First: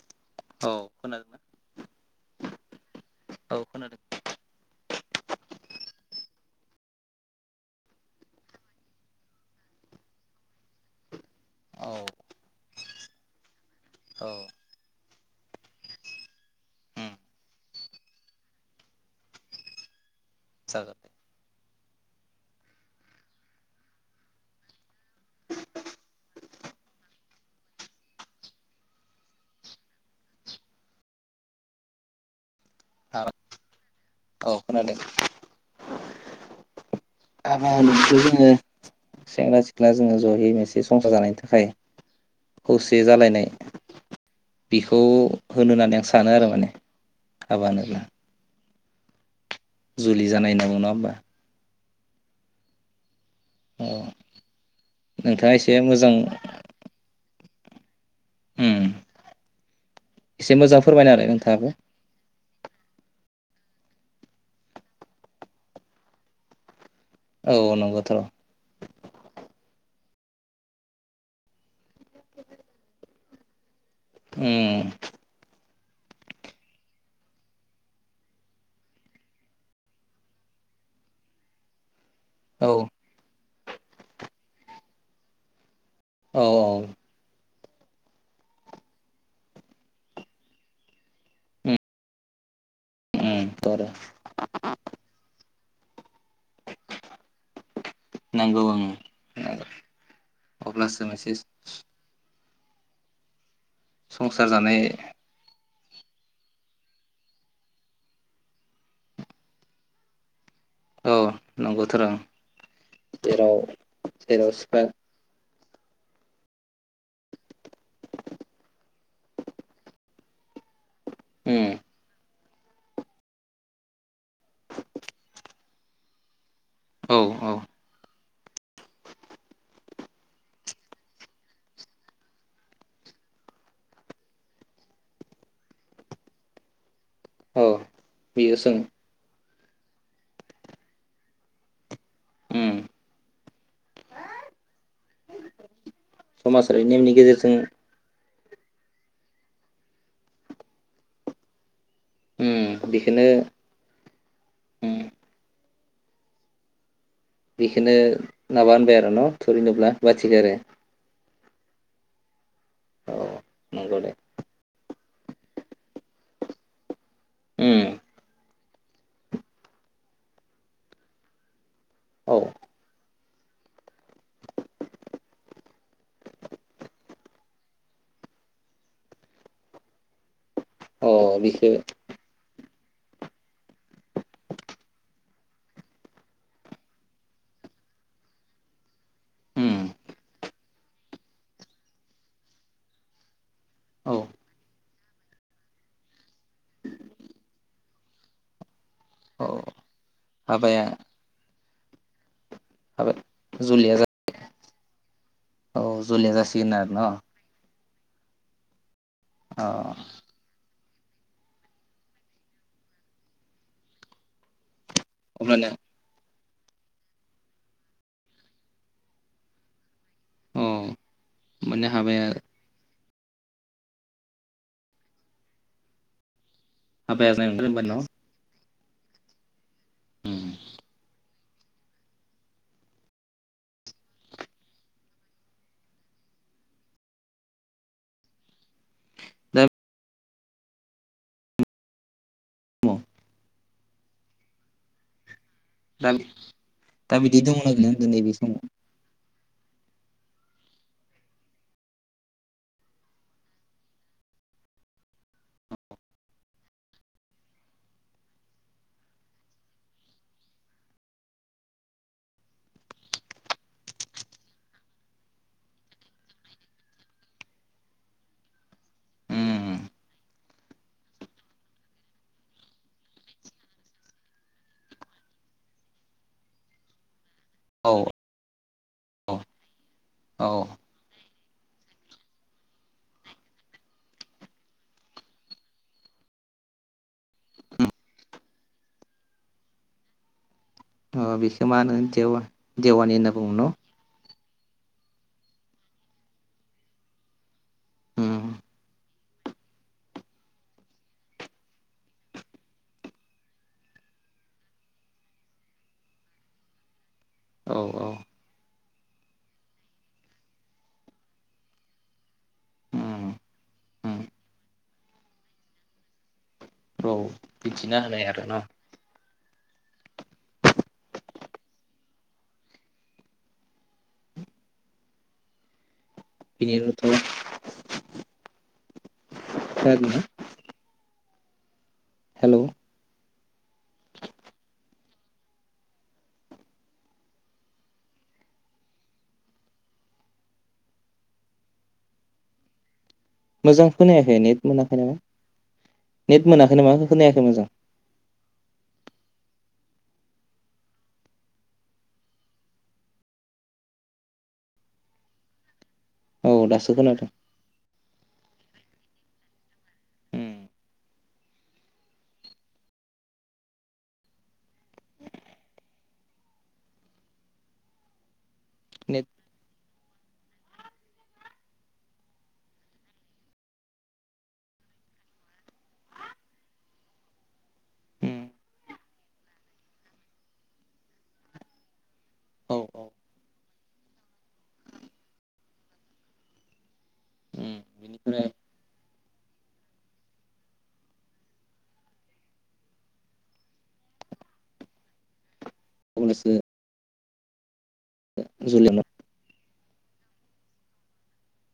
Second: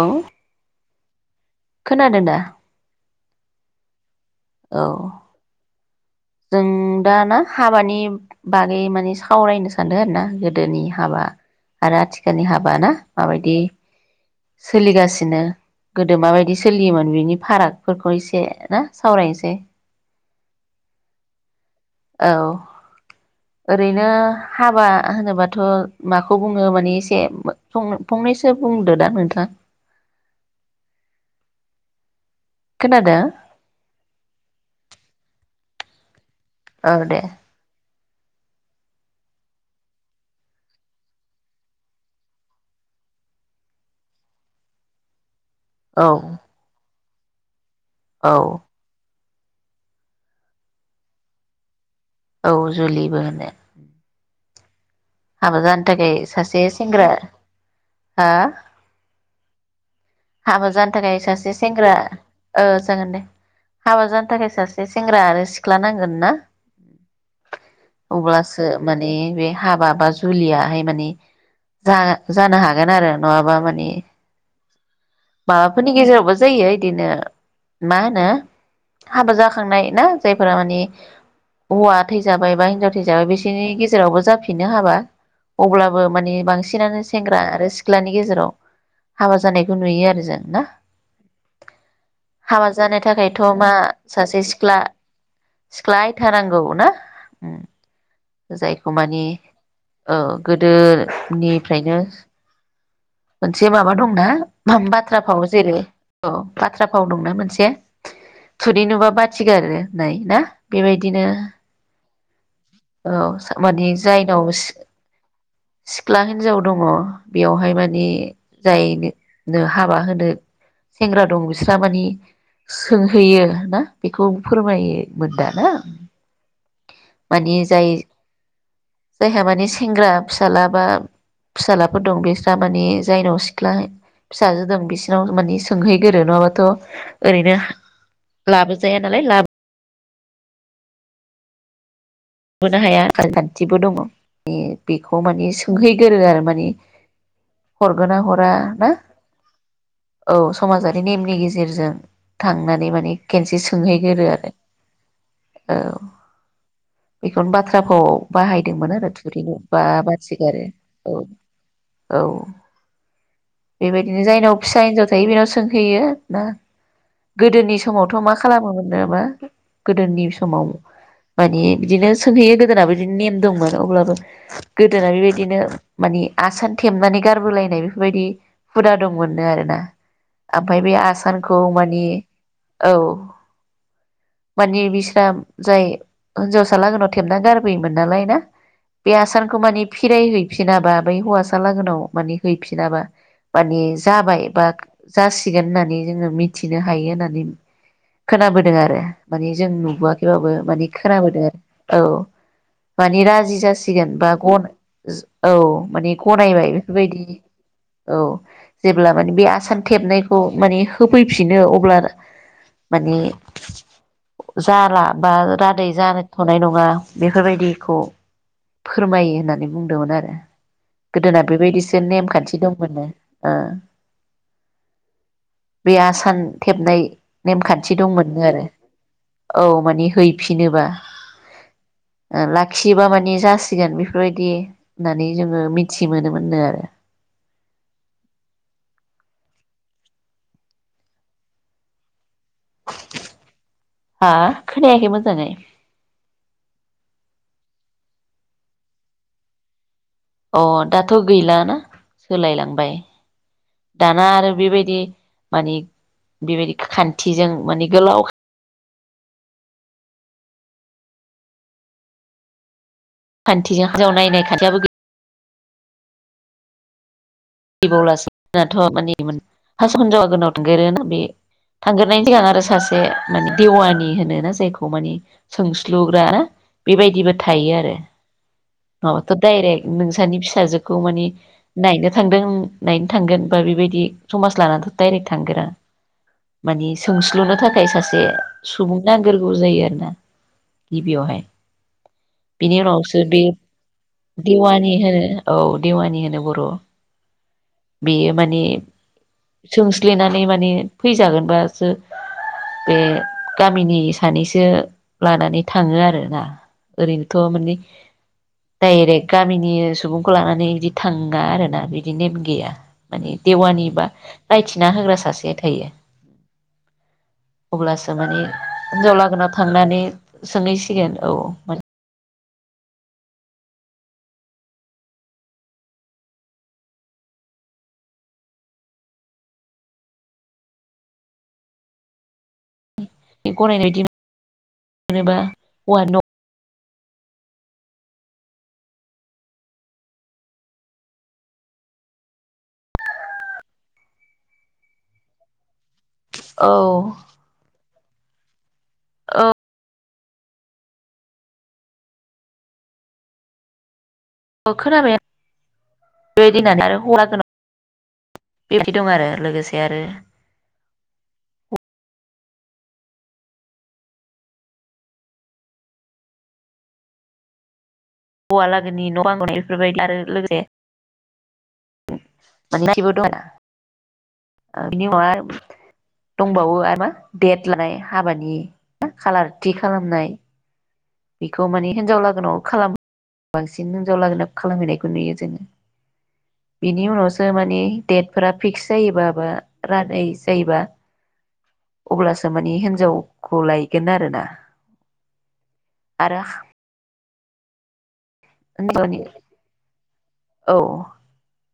औ औ खोनादोंना? खोनादों दा? औ खोनादों, औ जों दाना हाबानि बागै माने सावरायनो सानदों आरो ना गोदोनि हाबा आरो औ आथिखालनि हाबा ना माबायदि, सोलिगासि नो गोदो माबायदि सोलियोमोन उम बिनि फारागफोरखौ एसे ना सावरायनोसै, जागोन, औ ओरैनो हाबा होनोबाथ' माखौ बुङो माने एसे फं फंनैसो बुं, दो दां नोंथाङा, खोनादो, औ खोनादों ओ दे हाबा नोंखो जोङो सेंग्रा सिख्ला जोङो जयै मोनसे संसार जानायनि थाखाय खौसे जालायनाय बिखौ, होनो होनानै औ आं सानो आरो माने, हाबा होनोब्ला, औ जुलि जानाय होनना बुङो नङा होमबा, औ जुलिबो, औ नोंथाङा हाबा एसे जानो मोजां थाखाय सासे सेंग्रा, हा उम एसे हाबा मोजां जानो फोरमायना थाखाय होलाय सासे नोंथाङाबो सेंग्रा ओ, जागोन दे हाबा जानो थाखाय सासे सेंग्रा आरो सिख्ला नांगोन ना? औ नंगौथ' अब्लासो माने बे हाबा बा जुलियाहाय माने जानो जानो हागोन आरो नङाबा माने, ए माबा फोरनि गेजेरावबो जायो इदिनो मा होनो हाबा जाखांनाय ना जायफोरा माने हौवा, थैजाबाय बा औ हिनजाव थैजाबाय बिसो बिनि गेजेरावबो जाफिननो हाबा अब्ला, बो माने औ बांसिनानो सेंग्रा आरो, सिख्लानि गेजेराव हाबा जानायखौ नुयो आरो गोजोना उम हाबा जानो थाखायथ' उम मा आरो सासे सिख्ला, सिख्लाय फैखानांगौ ना उम नांगौ ओं जायखौ माने औ अब्लासो मोनसे गोदोनिफ्रायनो, मोनसे माबा दंना संसार जानाय [unintelligible] औ जेरै औ बाथ्रा फाव दंना मोनसे थुुरि नुबा बाथि गारो होननाय ना फा औ बेबायदिनो नंगौथ' र' औ जेराव माने जायगायाव जेराव सि सिखा सिख्ला हिनजाव दङ बेयावहाय माने जायनो हाबा होनो सेंग्रा दं बिस्रा माने सोंहैयो ना बेखौ फोरमायोमोनदा ना? औ माने औ जाय जायहा माने सेंग्रा फिसाला बा फिसालाफोर दं बिस्रा माने जायनाव सिख्ला फिसाजो दं बिसोरनाव माने सोंहैग्रोयो नङाबाथ ओरैनो औ बेयो जों लाबोजाया नालाय लाबो उम लाबोनो हाया आसार खान्थिबो दङ माने बेखौ माने सोंहैग्रोयो आरो माने समाजारि नेमनि गेजेरजों हरगोन ना हर [unintelligible] औ समाजारि नेमनि गेजेरजों थांनानै माने बेखौनो खेनसे सोंहैग्रोयो आरो। औ बेखौनो बाथ्रा फावाव माबा बाहायदोंमोन होनबाय आरो न' थुरिखौ बा थुरिनोब्ला बाथिखो आरो बाथिगारो औ। औ औ नंगौ दे बेबायदिनो जायनाव फिसा हिनजाव थायो बेनाव सोंहैयो ना गोदोनि उम समावथ मा खालामोमोन नामा गोदोनि समाव माने फि बिदिनो औ सोंहैयो गोदोनाबो बिदिनो नेम दंमोन अब्लाबो गोदोना बेबायदिनो माने आसान थेबनानै गारबोलायनाय बेफोरबायदि हुदा दंमोननो आरोना ओमफाय बे अ आसानखौ बेखो मानि औ माने बिस्रा जाय हिनजावसा लागोनाव थेबना गारबोयोमोन नालाय ना बे आसानखौ उम माने फिराय हैैफिनाबा बै हौवासालागोनाव माने हैफिनाबा माने औ जाबाय बा जासिगोन होननानै जोङो मिथिनो हायो होननानै खोनाबोदों आरो औ माने जों नुबोआ खै बाबो हाबाया मानि दे औ हाबा मानि राजि जुलिया जा जासिगोन बा गन औ माने जुलिया गनायबाय जासिगोन आरो न' बेफोरबायदि औ जेब्ला माने बे अ आसान थेबनायखौ माने होफैफिनो अब्ला माने जाला बा अब्लानो राद जाहोथनाय नङा बेफोरबायदिखौ फोरमायो होननानै बुंदोंमोन आरो। औ गोदोना माने बेबायदिसो हाबाया नेमखान्थि दंमोननो ओ बे आसान थेबनाय हाबाया जागोन होनबा नेमखान्थि न' दंमोन नो आरो औ मा उम फिनोबा ओ लाखियोबा माने जासिगोन बेफोरबायदि होननानै जोङो मिथि मोनोमोन नो आरो दा [inaudible] हा खोनायाखै मोजांङै दा दा बिदि दङ ना गैला होनदो नैबे समाव? अ दाथ गैलाना सोलायलांबाय दाना आरो बेबायदि मानि बेबायदि खान्थिजों मानि गोलाव खान्थिजों हिनजाव नायनाय खान्थियाबो गै बावलासो जोंनाथ उम माने [unintelligible] बे थांग्रोनायनि सिगां आरो सासे माने देवानि होनो ना जायखौ माने सोंस्लुग्रा ना बेबायदिबो थायो औ आरो नङाबाथ' डायरेक्ट नोंसोरनि औ फिसाजोखौ माने नायनो थांदों नायनो थांगोन बा बेबायदि समाज लानाथ' डाइरेक्ट थांगोरा मानि सोंस्लुनो थाखाय सासे सुबुं नांगोरगौ जायो आरोना अ गिबियावहाय बेखो मा होनो बिनि देव-देवानि उनावसो होनना बे बुंङो न'? देवानि होनो औ देवानि होनो बर' बेयो उम माने सोंस्लिनानै माने फैजागोनबासो बे गामिनि सानैसो लानानै थाङो आरोना ओरैनोथ माने औ औ डाइरेक्ट गामिनि सुबुंखौ लानानै बिदि थाङा आरोना बि दि नेम गैया उम माने देवानि बा उम रायथिना होग्रा सासे थायो। औ बिदिना अब्लासो होनाय माने आरो न' हिन्जाव लागोना थांनानै सोंहैसिगोन औ बिदिनोथ' खोनादोना? गनायनाय [unintelligible] मोनोबा हौवानि न' मोजां खोनायाखै नेट मोनाखै नामा? नेट औ मोनाखै नामा खोनायाखै मोजां औ औ खोनाबाय औ बेबायदिनो दासो आरो हौवा खोनादों [unintelligible] दं आरो लोगोसे आरो उम [inaudible] हौवालागोनि न' नेट बां इफोरबायदि आरो लोगोसे [unintelligible] बिनि उन दंबावो आर मा देट लानाय उम हाबानि खालार थि खालामनाय बेखौ माने हिनजाव लागोनाव औ खालामो औ बांसिन हिनजाव लागोनाव खालामहैनायखौ नुयो जोङो बेनि उनाव सो उम माने बिनिफ्राय देथफोरा पिक्स जायोबा रादाय जायोबा अब्लासो माने हिन्जावखौ लायगोन आरोना आरो जुलि न' हिनजावनि औ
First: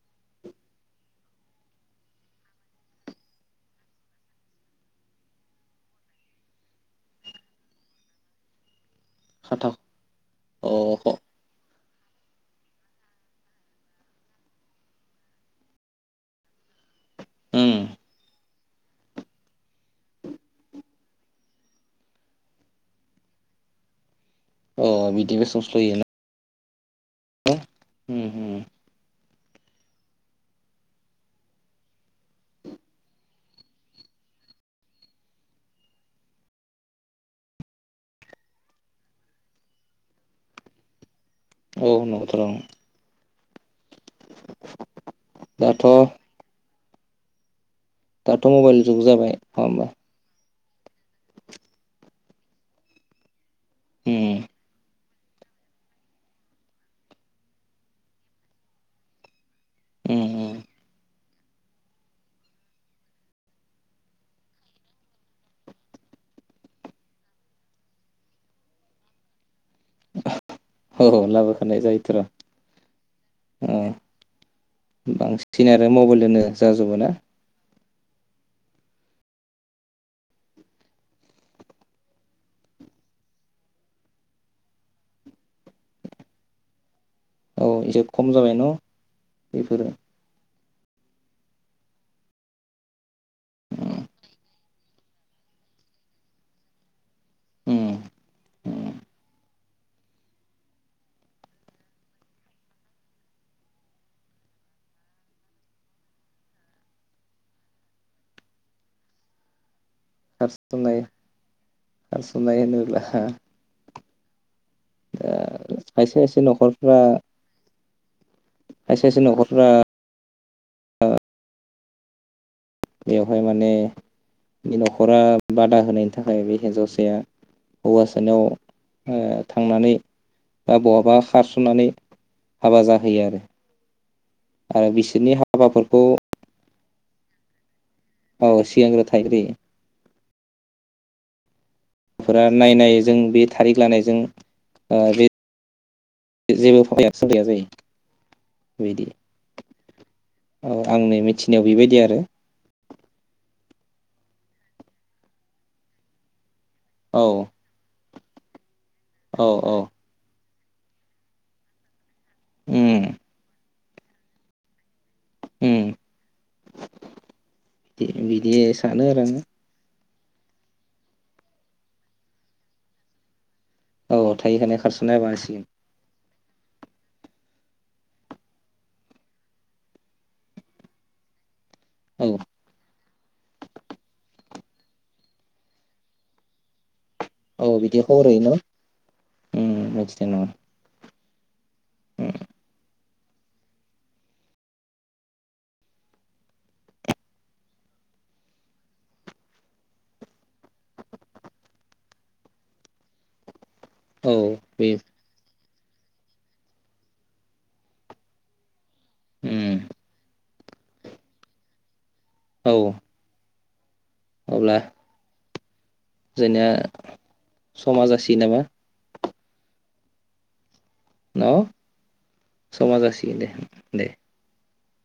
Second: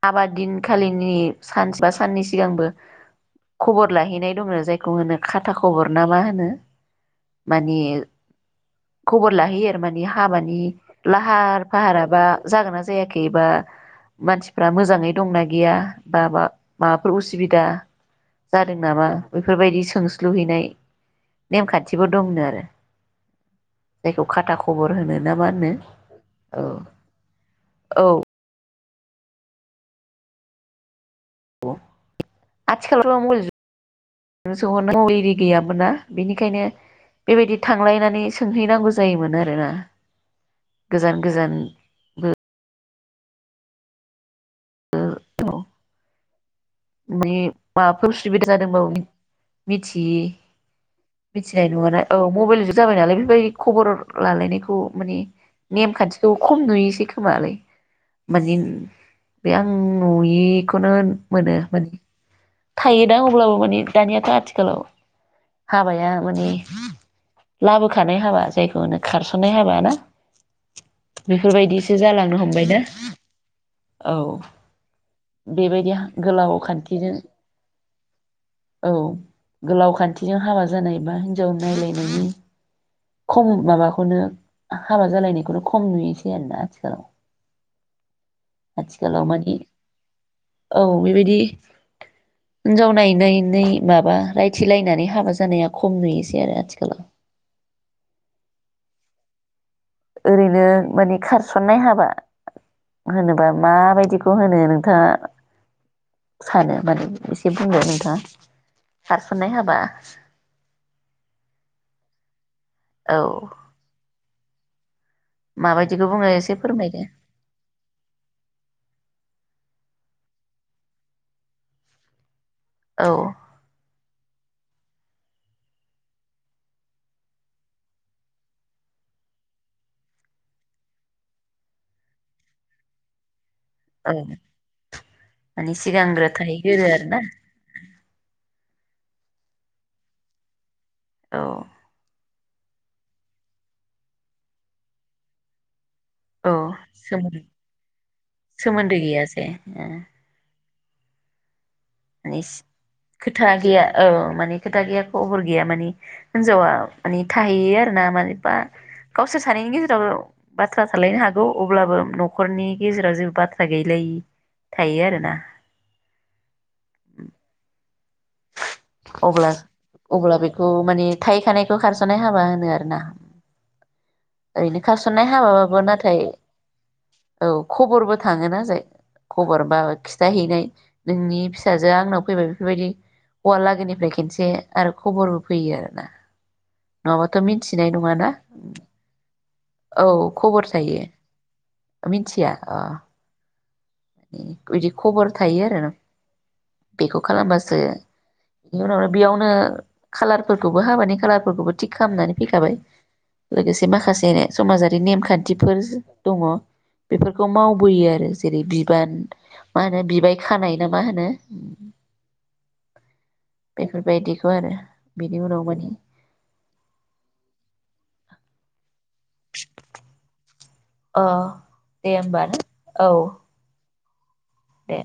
हाबा दिनखालिनि सानसे बा साननि सिगांबो खबर लाहैनाय दङो जायखौ होनो खाथा खबर ना मा होनो माने खबर लाहैयो खाथा आरो मानि हाबानि अ लाहार फाहाराबा जागोन ना जायाखै बा मानसिफ्रा मोजाङै दंना गैया बा माबाफोर उसुबिदा उम जादों नामा बेफोर बादि सोंस्लु हैनाय नेम खान्थिबो दंनो आरो जायखौ खाथा ख अ खबर होनो ना बिदिबो मा होनो सोंस्ल'यो औ उम औ होम [inaudible] गैयामोन ना बिनिखायनो बेबायदि थांलायनानै सोंहैनांगौ जायोमोन आरोना गोजान गोजान औ [unintelligible] दाथ' [unintelligible] माबाफोर उसुबिदा दाथ' मबाइल जादोंबाबो जुग जाबाय नङा होमबा मिथि मिथिनाय नुवा औ मबाइल जुग जाबाय नालाय बेबायदि खबर उम लालायनायखौ माने नेमखान्थिखौ खम नुयोसै खोमालाय मानि बे आं उम उम नुयिखौनो मोनो। माने थायोदा अब्लाबो माने दानियाथ आथिखालाव हाबाया माने लाबोखानाय हाबा जायखौ होनो खारसननाय हाबा ना? औ लाबोखानाय बेफोरबायदिसो जायोथ आर जालांनो हमबायना ओ औ बांसिन आरो बेबायदि मबाइल जोंनो जा [unintelligible] औ गोलाव खान्थिजों हाबा जानाय बा हिनजाव नायलायनायनि खम माबाखौनो हाबा जालायनायखौनो खम नुयोसै आरोना आथिखालाव। औ एसे खम जाबाय न आथिखालाव मानि बेफोरो? औ बेबायदि हिनजाव नायनायनै माबा रायथिलायनानै हाबा जानाया खम नुयोसै आरो आथिखालाव। उम उम ओरैनो माने खारसननाय हाबा होनोबा माबायदिखौ होनो नोंथाङा सानो माने एसे बुंलाय नोंथाङा खारसननाय हाबा खारसननाय खारसननाय होनोब्ला औ दा माबायदिखौ खायसे बुङो खायसे एसे नखरफ्रा फोरमायदो खायसे खायसे नखरफ्रा अ औ बेवहाय माने बे नखरा बादा होनायनि थाखाय बे हिन्जावसाया हौवासानाव ओ थांनानै बा बहाबा खारसननानै हाबा जाहैयो आरो। औ आरो बिसोरनि माने हाबाफोरखौ सिगांग्रो थाहैगोरो आरो ना औ सिगांग्रो थाहैग्रोयो। औ फुरा नायनाय जों बे थारिख लानायजों ओ बे औ जेबो सोमोन सोलिया जायो सोमोन्दो बेबायदि गैया जे ओ औ आंनि मिथिनायाव बिबाय माने खोथा गैया औ माने खोथा गैया खबर गैया मानि हिनजावा माने औ थाहैयो आरो ना माने बा गावसोर औ सानैनि औ गेजेराव बाथ्रा थालायनो हागौ अब्लाबो नखरनि उम गेजेराव जेबो बाथ्रा गै [unintelligible] थायो आरो ना उम। बिदि बिदि सानो आरो आङो अब्ला अब्ला बेखौ माने थाहै खानायखौ खारसनाय हाबा होनो आरो ना औ थायो होनाय ओरैनो खारसनना खारसननाय होबा हासिगोन हाबाबाबो नाथाय औ खबरबो थाङोना जाय खबर बा खिथाहैनाय नोंनि फिसाजो आंनाव फैबाय औ बेफोरबायदि हौवा लागोनिफ्राय खनसे आरो खबरबो फैयो आरो ना नङाबाथ' औ मिथिनाय बिदि खबर नङाना, होयो न' उम औ मिथिदों नङा खबर थायो। उम मिथिया अ ओम बिदि खबर थायो आरो बेखौ खालामबासो बेनि उनावनो बेयावनो खालारफोरखौबो हाबानि खालारफोरखौबो थिग खालामनानै फैखाबाय। लोगोसे माखासे औ बे समाजारि नेमखान्थि बेफोर दङ बेफोरखौ मावबोयो आरो जेरै बि उम मा होनो बिबाय खानाय ना मा होनो? औ। बेफोरबायदिखौ आरो अब्ला बिनि उनाव मा जोंनिया समा जासि नामा? अ न' दे होमबा ने समा औ। जासिगोन दे दे। दे।